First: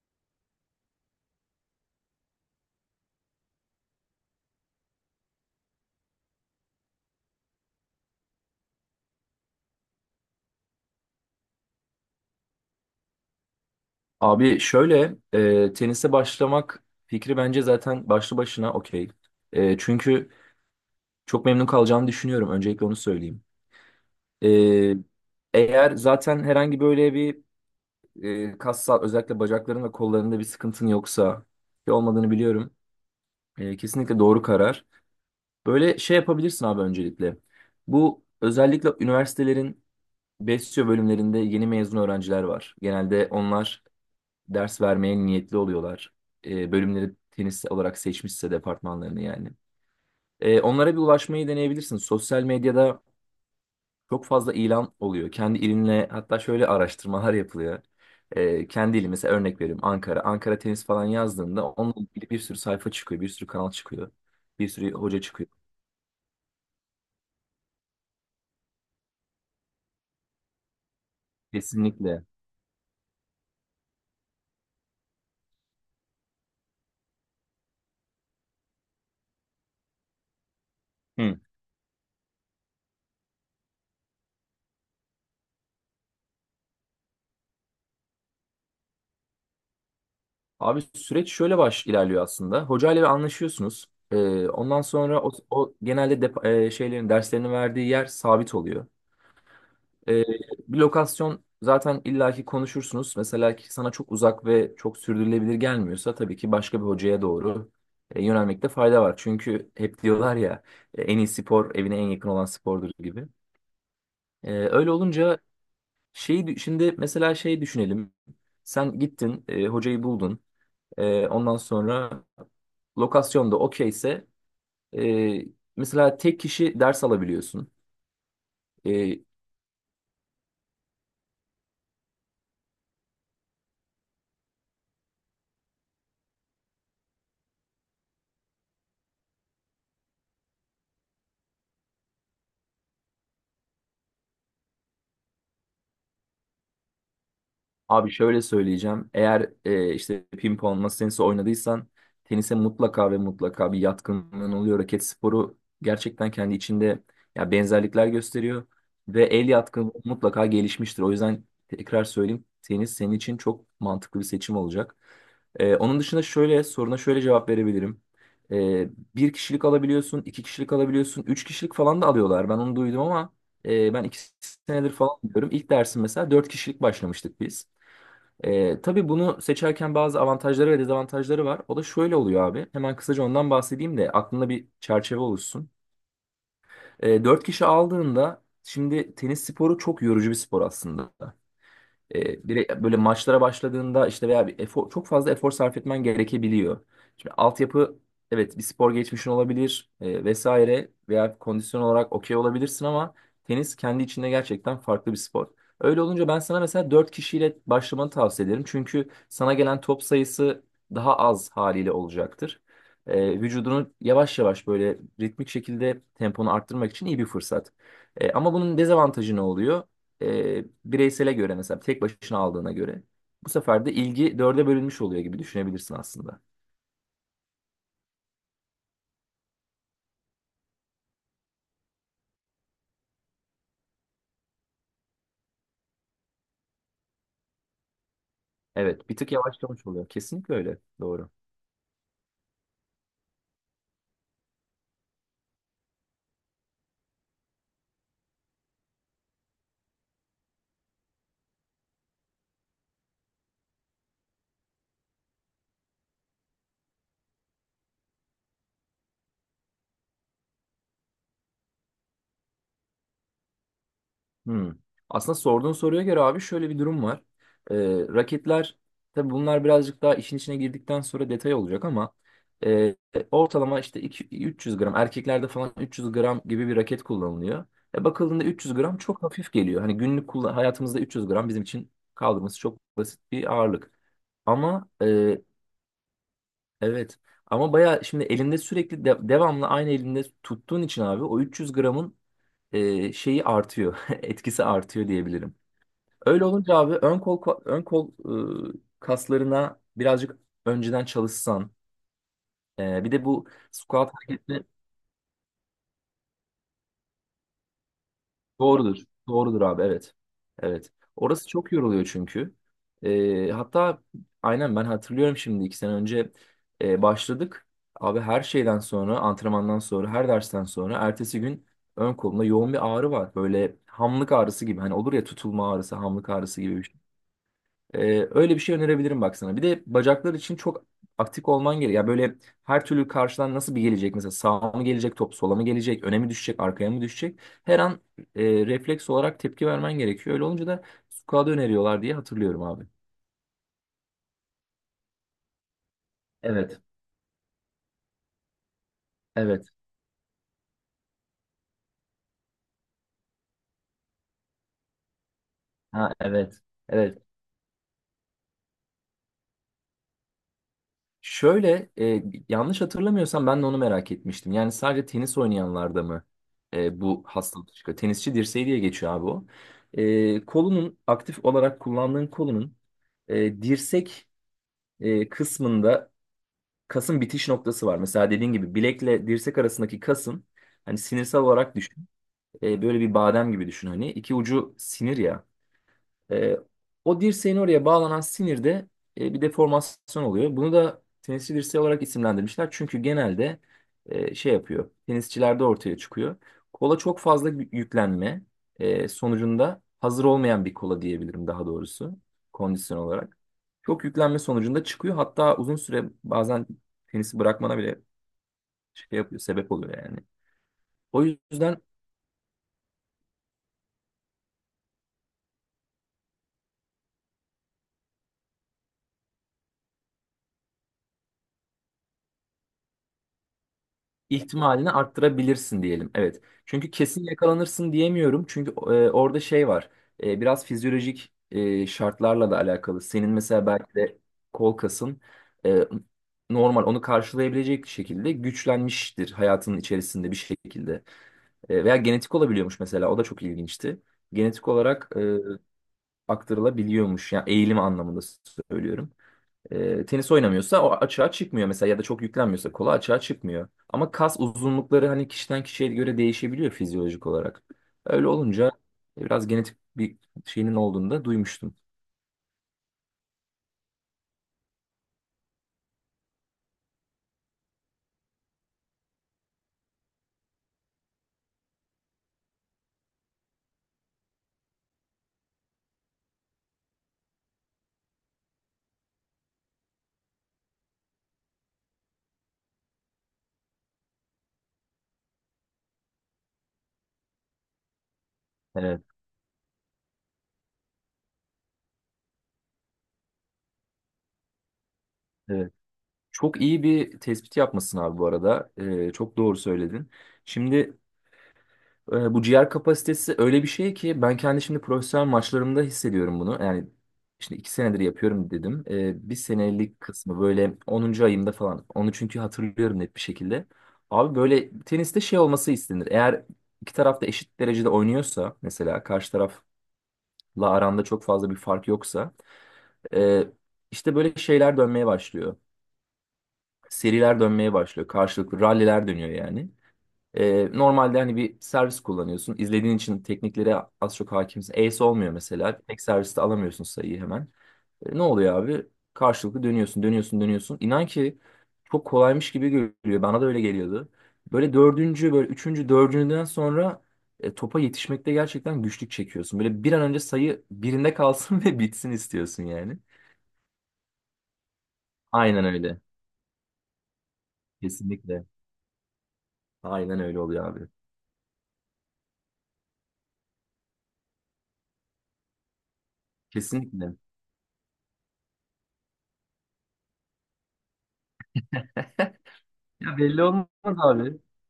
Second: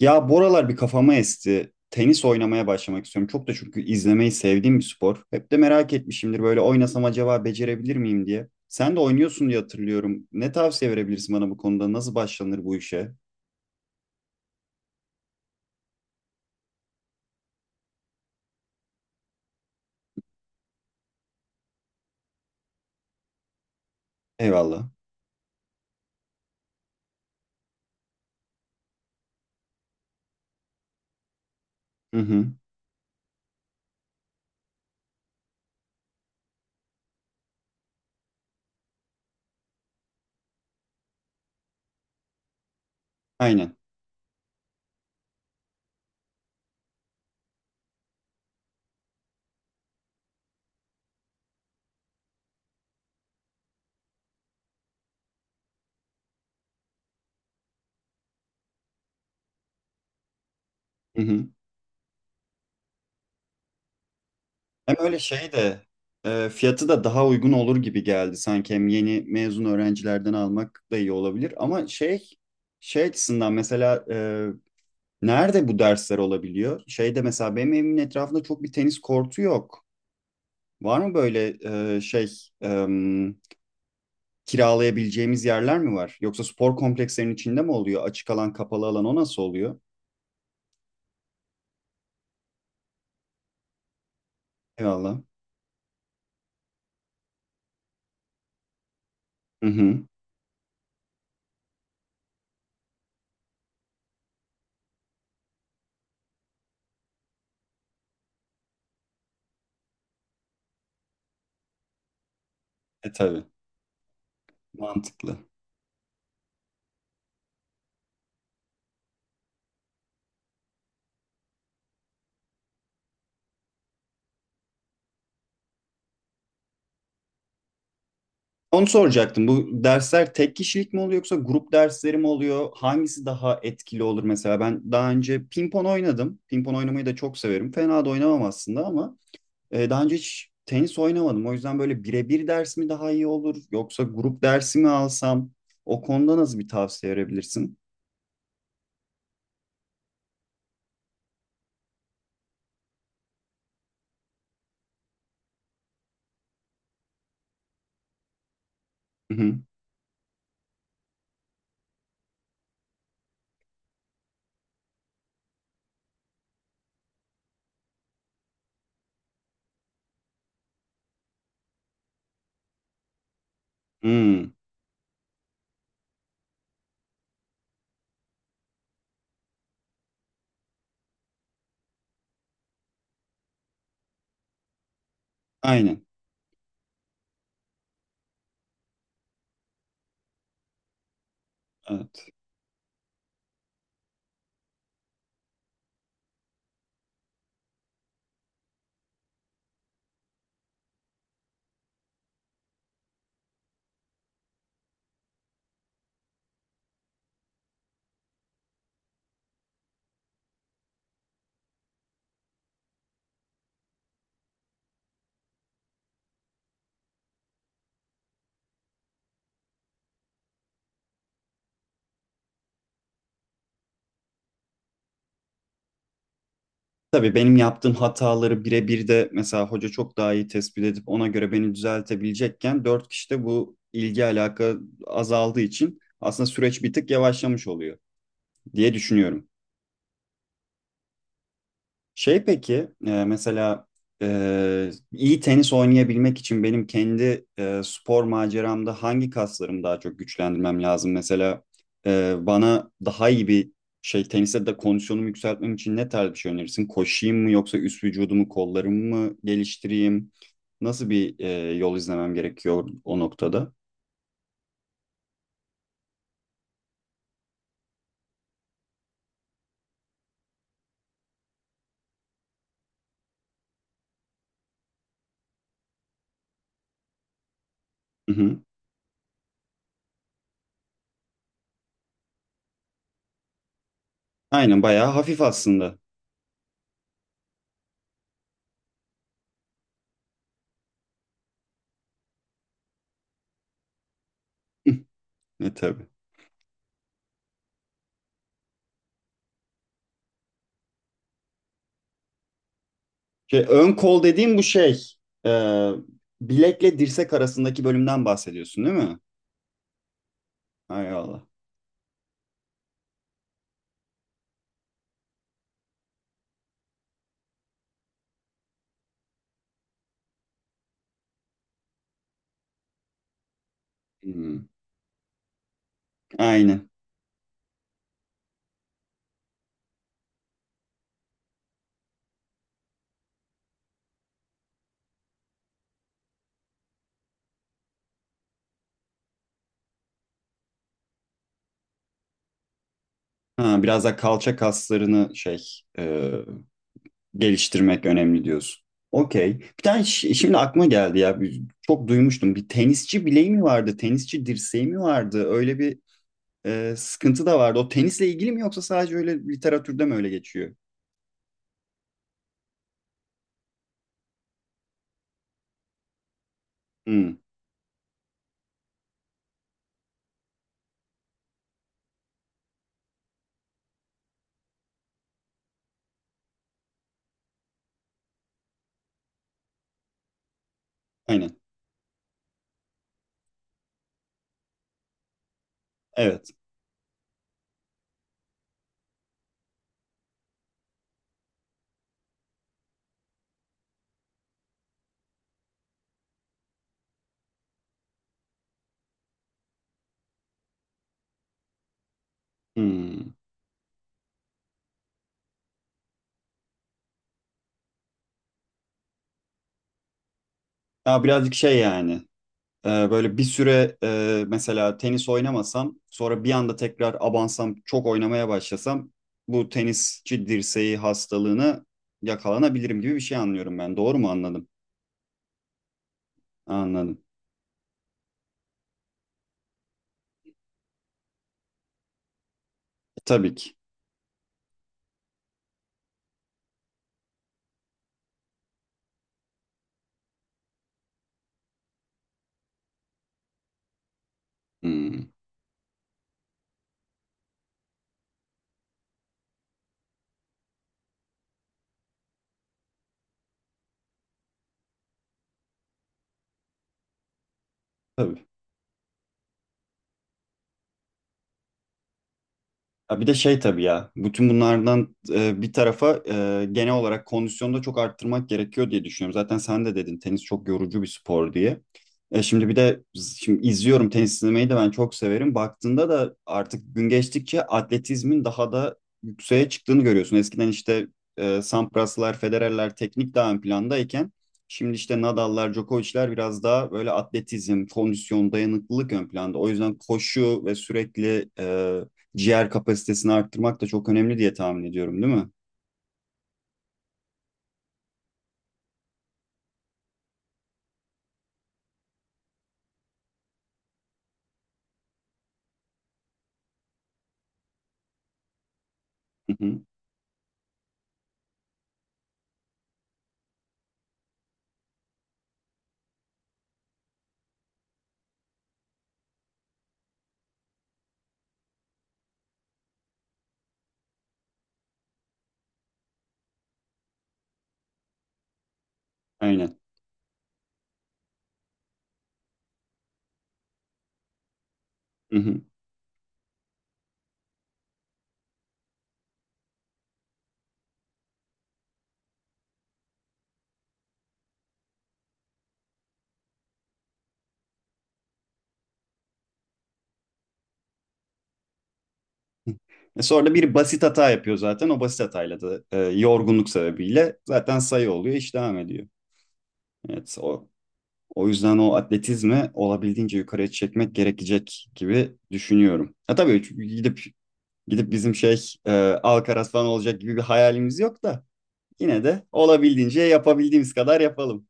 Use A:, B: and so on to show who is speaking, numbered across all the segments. A: Ya bu aralar bir kafama esti. Tenis oynamaya başlamak istiyorum. Çok da çünkü izlemeyi sevdiğim bir spor. Hep de merak etmişimdir böyle oynasam acaba becerebilir miyim diye. Sen de oynuyorsun diye hatırlıyorum. Ne tavsiye verebilirsin bana bu konuda? Nasıl başlanır bu işe?
B: Abi şöyle tenise başlamak fikri bence zaten başlı başına okey. Çünkü çok memnun kalacağını düşünüyorum. Öncelikle onu söyleyeyim. E,
A: Eyvallah.
B: eğer zaten herhangi böyle bir kas sağ özellikle bacakların ve kollarında bir sıkıntın yoksa ki
A: Hı
B: olmadığını
A: hı.
B: biliyorum. Kesinlikle doğru karar. Böyle şey yapabilirsin abi öncelikle. Bu özellikle üniversitelerin besyo bölümlerinde yeni mezun öğrenciler var. Genelde
A: Aynen.
B: onlar ders vermeye niyetli oluyorlar. Bölümleri tenis olarak seçmişse departmanlarını yani. Onlara bir ulaşmayı deneyebilirsin. Sosyal medyada çok fazla ilan oluyor. Kendi ilinle hatta şöyle araştırmalar yapılıyor. Kendi ili mesela örnek veriyorum Ankara. Ankara tenis falan
A: Hı hı.
B: yazdığında onunla ilgili bir sürü sayfa çıkıyor, bir sürü kanal çıkıyor, bir sürü
A: Hem öyle
B: hoca çıkıyor.
A: şey de fiyatı da daha uygun olur gibi geldi sanki. Hem yeni mezun öğrencilerden almak da iyi olabilir. Ama
B: Kesinlikle.
A: şey şey açısından mesela nerede bu dersler olabiliyor? Şeyde mesela benim evimin etrafında çok bir tenis kortu yok. Var mı
B: Hı.
A: böyle e, şey e, kiralayabileceğimiz yerler mi var? Yoksa spor komplekslerinin içinde mi oluyor? Açık alan, kapalı alan o nasıl oluyor?
B: Abi süreç şöyle baş ilerliyor aslında. Hocayla bir anlaşıyorsunuz. Ondan
A: Eyvallah.
B: sonra o genelde şeylerin derslerini verdiği yer sabit oluyor.
A: Hı hı.
B: Ee, bir lokasyon zaten illaki konuşursunuz. Mesela ki sana çok uzak ve çok sürdürülebilir gelmiyorsa tabii ki başka bir hocaya doğru yönelmekte fayda var. Çünkü hep diyorlar ya, en iyi spor evine en yakın olan spordur
A: E
B: gibi.
A: tabii.
B: Öyle
A: Mantıklı.
B: olunca şeyi şimdi mesela şey düşünelim. Sen gittin, hocayı buldun. Ondan sonra lokasyonda okeyse e, mesela tek kişi ders alabiliyorsun.
A: Onu soracaktım. Bu dersler tek kişilik mi oluyor yoksa grup dersleri mi oluyor? Hangisi daha etkili olur mesela? Ben daha önce pimpon oynadım. Pimpon oynamayı da çok severim. Fena da oynamam aslında ama daha önce hiç tenis oynamadım. O yüzden böyle birebir ders mi daha iyi olur yoksa grup dersi mi alsam? O konuda nasıl bir tavsiye verebilirsin?
B: Abi şöyle söyleyeceğim. Eğer işte pimpon, masa tenisi oynadıysan tenise mutlaka ve mutlaka bir yatkınlığın oluyor. Raket sporu gerçekten kendi içinde ya benzerlikler gösteriyor ve
A: Hı
B: el
A: hı.
B: yatkınlığı mutlaka gelişmiştir. O yüzden tekrar söyleyeyim tenis senin için çok mantıklı bir seçim olacak. Onun dışında şöyle soruna şöyle cevap verebilirim. E, bir kişilik alabiliyorsun, iki kişilik alabiliyorsun, üç kişilik falan da alıyorlar. Ben onu duydum ama ben iki
A: Hmm,
B: senedir falan diyorum. İlk dersim mesela dört kişilik başlamıştık biz. Tabii bunu seçerken bazı avantajları ve dezavantajları var. O da şöyle oluyor abi. Hemen kısaca ondan bahsedeyim de aklında bir çerçeve oluşsun.
A: aynen.
B: 4 kişi aldığında şimdi tenis sporu çok yorucu bir spor aslında.
A: Evet.
B: Direkt böyle maçlara başladığında işte veya bir efor, çok fazla efor sarf etmen gerekebiliyor. Şimdi altyapı evet bir spor geçmişin olabilir, vesaire veya kondisyon olarak okey olabilirsin ama tenis kendi içinde gerçekten farklı bir spor. Öyle olunca ben sana mesela 4 kişiyle başlamanı tavsiye ederim. Çünkü sana gelen top sayısı daha az haliyle olacaktır. Vücudunu yavaş yavaş böyle ritmik şekilde temponu arttırmak için iyi bir fırsat. Ama bunun dezavantajı ne oluyor? Bireysele göre mesela tek başına aldığına göre bu sefer de ilgi dörde bölünmüş oluyor gibi düşünebilirsin aslında.
A: Tabii benim yaptığım hataları birebir de mesela hoca çok daha iyi tespit edip ona göre beni düzeltebilecekken dört kişide bu ilgi alaka azaldığı için aslında süreç bir tık yavaşlamış oluyor diye
B: Evet, bir tık
A: düşünüyorum.
B: yavaşlamış oluyor. Kesinlikle öyle. Doğru.
A: Şey peki mesela iyi tenis oynayabilmek için benim kendi spor maceramda hangi kaslarımı daha çok güçlendirmem lazım? Mesela bana daha iyi bir şey teniste de kondisyonumu yükseltmem için ne tarz bir şey önerirsin? Koşayım mı yoksa üst vücudumu kollarımı mı geliştireyim? Nasıl bir yol izlemem gerekiyor o noktada?
B: Hmm. Aslında sorduğun soruya göre abi şöyle bir durum var. Ee, raketler tabii bunlar birazcık daha işin içine girdikten sonra detay olacak ama e, ortalama işte 300 gram erkeklerde falan 300 gram gibi bir raket kullanılıyor. E,
A: Hı
B: bakıldığında
A: hı.
B: 300 gram çok hafif geliyor. Hani günlük kullan hayatımızda 300 gram bizim için kaldırması çok basit bir ağırlık.
A: Aynen
B: Ama
A: bayağı hafif aslında.
B: evet ama baya şimdi elinde sürekli devamlı aynı elinde tuttuğun için abi o 300 gramın şeyi artıyor etkisi artıyor diyebilirim.
A: E, tabii.
B: Öyle olunca abi ön kol kaslarına birazcık önceden çalışsan. Bir de bu
A: Şey, ön
B: squat
A: kol dediğim bu
B: hareketi
A: şey. e, Bilekle dirsek arasındaki bölümden bahsediyorsun değil
B: doğrudur.
A: mi?
B: Doğrudur abi evet. Evet.
A: Hay Allah.
B: Orası çok yoruluyor çünkü. Hatta aynen ben hatırlıyorum şimdi iki sene önce başladık. Abi her şeyden sonra antrenmandan sonra her dersten sonra ertesi gün ön kolumda yoğun bir ağrı var. Böyle hamlık ağrısı
A: Hmm,
B: gibi. Hani olur ya tutulma ağrısı, hamlık ağrısı gibi bir
A: aynen.
B: şey. Öyle bir şey önerebilirim bak sana. Bir de bacaklar için çok aktif olman gerekiyor. Ya böyle her türlü karşıdan nasıl bir gelecek? Mesela sağa mı gelecek top, sola mı gelecek, öne mi düşecek, arkaya mı düşecek? Her an refleks olarak tepki vermen gerekiyor. Öyle olunca da squat'ı öneriyorlar diye hatırlıyorum abi.
A: Ha, biraz da kalça kaslarını şey e,
B: Evet,
A: geliştirmek önemli diyorsun. Okey.
B: evet.
A: Bir tane şimdi aklıma geldi ya. Çok duymuştum. Bir tenisçi bileği mi vardı? Tenisçi dirseği mi vardı? Öyle bir
B: Ha evet. Evet.
A: sıkıntı da vardı. O tenisle ilgili mi yoksa sadece öyle literatürde mi öyle geçiyor?
B: Şöyle, yanlış hatırlamıyorsam ben de onu merak etmiştim. Yani sadece tenis oynayanlarda mı bu
A: Hmm,
B: hastalık çıkıyor? Tenisçi dirseği diye geçiyor abi o. Kolunun aktif olarak kullandığın kolunun dirsek kısmında kasın bitiş noktası var. Mesela dediğin gibi bilekle dirsek arasındaki kasın hani sinirsel
A: aynen.
B: olarak düşün. Böyle bir badem gibi düşün hani. İki ucu sinir ya.
A: Evet.
B: E, o dirseğin oraya bağlanan sinirde bir deformasyon oluyor. Bunu da tenisçi dirseği olarak isimlendirmişler. Çünkü genelde şey yapıyor. Tenisçilerde ortaya çıkıyor. Kola çok fazla yüklenme sonucunda hazır olmayan bir kola diyebilirim daha doğrusu kondisyon
A: Hmm.
B: olarak. Çok yüklenme sonucunda çıkıyor. Hatta uzun süre bazen tenisi bırakmana bile şey yapıyor, sebep oluyor yani. O
A: Ya birazcık şey
B: yüzden
A: yani. Böyle bir süre mesela tenis oynamasam sonra bir anda tekrar abansam çok oynamaya başlasam bu tenisçi dirseği hastalığını yakalanabilirim gibi bir şey anlıyorum ben. Doğru mu anladım?
B: ihtimalini arttırabilirsin diyelim. Evet. Çünkü
A: Anladım.
B: kesin yakalanırsın diyemiyorum. Çünkü orada şey var. Biraz fizyolojik şartlarla da alakalı. Senin
A: Tabii
B: mesela
A: ki.
B: belki de kol kasın e, normal onu karşılayabilecek şekilde güçlenmiştir hayatının içerisinde bir şekilde. Veya genetik olabiliyormuş mesela. O da çok ilginçti. Genetik olarak
A: Hmm.
B: aktarılabiliyormuş. Yani eğilim anlamında söylüyorum, tenis oynamıyorsa o açığa çıkmıyor mesela ya da çok yüklenmiyorsa kola açığa çıkmıyor. Ama kas uzunlukları hani kişiden kişiye göre değişebiliyor fizyolojik olarak. Öyle
A: Tabii.
B: olunca biraz genetik bir şeyinin olduğunu da duymuştum.
A: Ya bir de şey tabii ya, bütün bunlardan bir tarafa genel olarak kondisyonu da çok arttırmak gerekiyor diye düşünüyorum. Zaten sen de dedin tenis çok yorucu bir spor diye. E, şimdi bir de şimdi izliyorum, tenis izlemeyi de ben çok severim. Baktığında da artık gün geçtikçe atletizmin daha da yükseğe çıktığını görüyorsun. Eskiden işte Sampraslar, Federerler teknik daha ön plandayken şimdi işte Nadal'lar, Djokovic'ler biraz daha böyle atletizm, kondisyon,
B: Evet,
A: dayanıklılık ön planda. O yüzden koşu ve sürekli ciğer kapasitesini arttırmak da çok önemli diye tahmin ediyorum, değil mi?
B: evet. Çok iyi bir tespit yapmışsın abi bu arada. Çok doğru söyledin. Şimdi bu ciğer kapasitesi öyle bir şey ki ben kendi şimdi profesyonel maçlarımda hissediyorum bunu. Yani şimdi iki senedir yapıyorum dedim. Bir
A: Hı hı,
B: senelik kısmı böyle onuncu ayımda falan. Onu çünkü hatırlıyorum net bir şekilde. Abi böyle teniste şey olması istenir. Eğer iki taraf da eşit derecede oynuyorsa mesela karşı tarafla aranda çok fazla bir fark yoksa e, işte böyle şeyler dönmeye başlıyor. Seriler dönmeye başlıyor. Karşılıklı ralliler dönüyor yani.
A: aynen.
B: Normalde hani bir servis kullanıyorsun. İzlediğin için tekniklere az çok hakimsin. Ace olmuyor
A: Hı hı.
B: mesela. Tek serviste alamıyorsun sayıyı hemen. Ne oluyor abi? Karşılıklı dönüyorsun, dönüyorsun, dönüyorsun. İnan ki çok kolaymış gibi görünüyor. Bana da öyle geliyordu. Böyle dördüncü, böyle üçüncü, dördüncüden sonra topa yetişmekte gerçekten güçlük çekiyorsun. Böyle bir an önce sayı birinde kalsın ve bitsin istiyorsun yani.
A: E sonra da bir basit hata yapıyor zaten. O basit hatayla
B: Aynen
A: da
B: öyle.
A: yorgunluk sebebiyle zaten sayı oluyor,
B: Kesinlikle.
A: iş devam ediyor.
B: Aynen
A: Evet,
B: öyle oluyor
A: o
B: abi.
A: o yüzden o atletizmi olabildiğince yukarıya çekmek gerekecek gibi düşünüyorum. Ha tabii
B: Kesinlikle.
A: gidip gidip bizim şey Alcaraz falan olacak gibi bir hayalimiz yok da yine de
B: Ya
A: olabildiğince
B: belli olmaz
A: yapabildiğimiz kadar
B: abi.
A: yapalım.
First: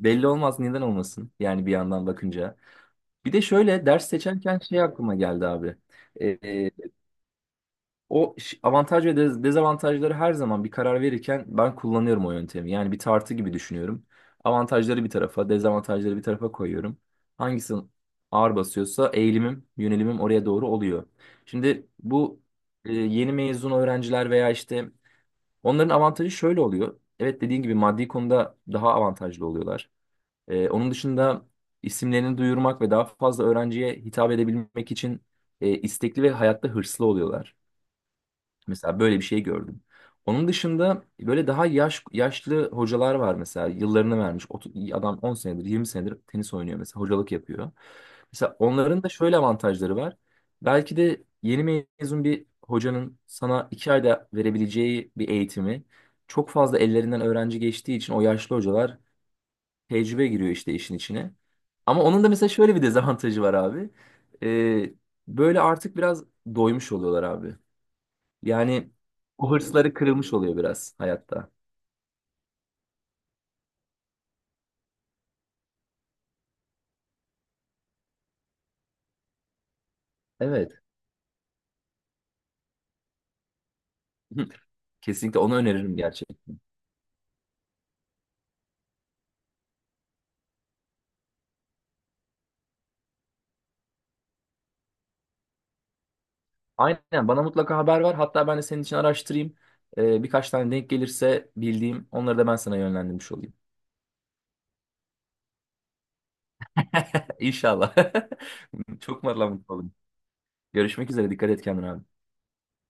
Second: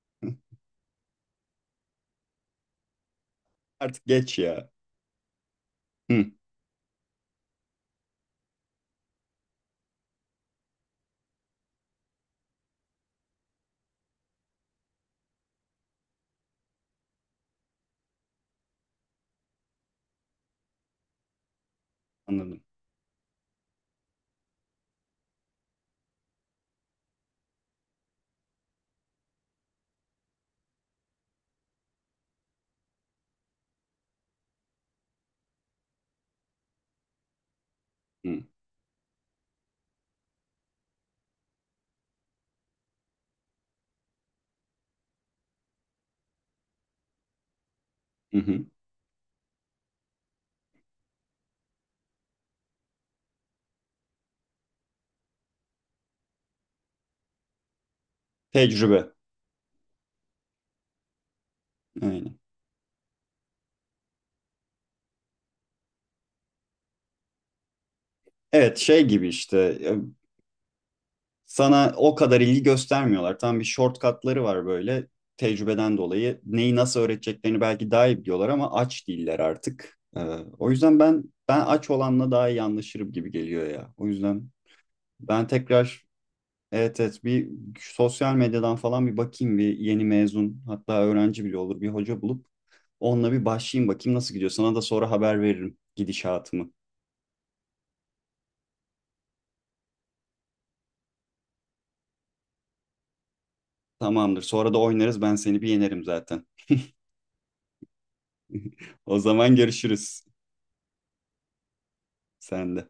B: Belli olmaz neden olmasın yani bir yandan bakınca. Bir de şöyle
A: Artık
B: ders
A: geç
B: seçerken
A: ya.
B: şey aklıma geldi abi.
A: Hı,
B: Ee, o avantaj ve dezavantajları her zaman bir karar verirken ben kullanıyorum o yöntemi. Yani bir tartı gibi düşünüyorum. Avantajları bir tarafa, dezavantajları bir tarafa koyuyorum. Hangisi ağır basıyorsa eğilimim, yönelimim oraya doğru oluyor. Şimdi bu
A: anladım.
B: yeni mezun öğrenciler veya işte onların avantajı şöyle oluyor. Evet dediğin gibi maddi konuda daha avantajlı oluyorlar. Onun dışında isimlerini duyurmak ve daha fazla öğrenciye hitap edebilmek için istekli ve hayatta hırslı oluyorlar.
A: Hı,
B: Mesela böyle bir şey gördüm. Onun dışında böyle daha yaşlı hocalar var mesela yıllarını vermiş. Adam 10 senedir 20 senedir tenis oynuyor mesela hocalık yapıyor.
A: hı,
B: Mesela
A: hı.
B: onların da şöyle avantajları var. Belki de yeni mezun bir hocanın sana 2 ayda verebileceği bir eğitimi çok fazla ellerinden öğrenci geçtiği için o yaşlı hocalar
A: Tecrübe.
B: tecrübe giriyor işte işin içine. Ama onun da
A: Aynen.
B: mesela şöyle bir dezavantajı var abi. Ee, böyle artık biraz doymuş oluyorlar abi.
A: Evet
B: Yani
A: şey gibi
B: o
A: işte e,
B: hırsları kırılmış oluyor biraz hayatta.
A: sana o kadar ilgi göstermiyorlar. Tam bir shortcutları var böyle tecrübeden dolayı. Neyi nasıl öğreteceklerini belki daha iyi biliyorlar ama aç değiller artık. O
B: Evet.
A: yüzden ben aç olanla daha iyi anlaşırım gibi geliyor ya. O
B: Hı,
A: yüzden
B: kesinlikle
A: ben
B: onu öneririm
A: tekrar,
B: gerçekten.
A: evet evet, bir sosyal medyadan falan bir bakayım, bir yeni mezun hatta öğrenci bile olur bir hoca bulup onunla bir başlayayım, bakayım nasıl gidiyor. Sana da sonra haber veririm gidişatımı.
B: Aynen bana mutlaka haber ver. Hatta ben de senin için araştırayım. Birkaç tane denk gelirse bildiğim onları da ben sana yönlendirmiş olayım.
A: Tamamdır. Sonra da oynarız, ben seni bir yenerim zaten.
B: İnşallah.
A: O
B: Çok mutlu
A: zaman
B: oldum.
A: görüşürüz.
B: Görüşmek üzere. Dikkat et kendine abi.
A: Sen de.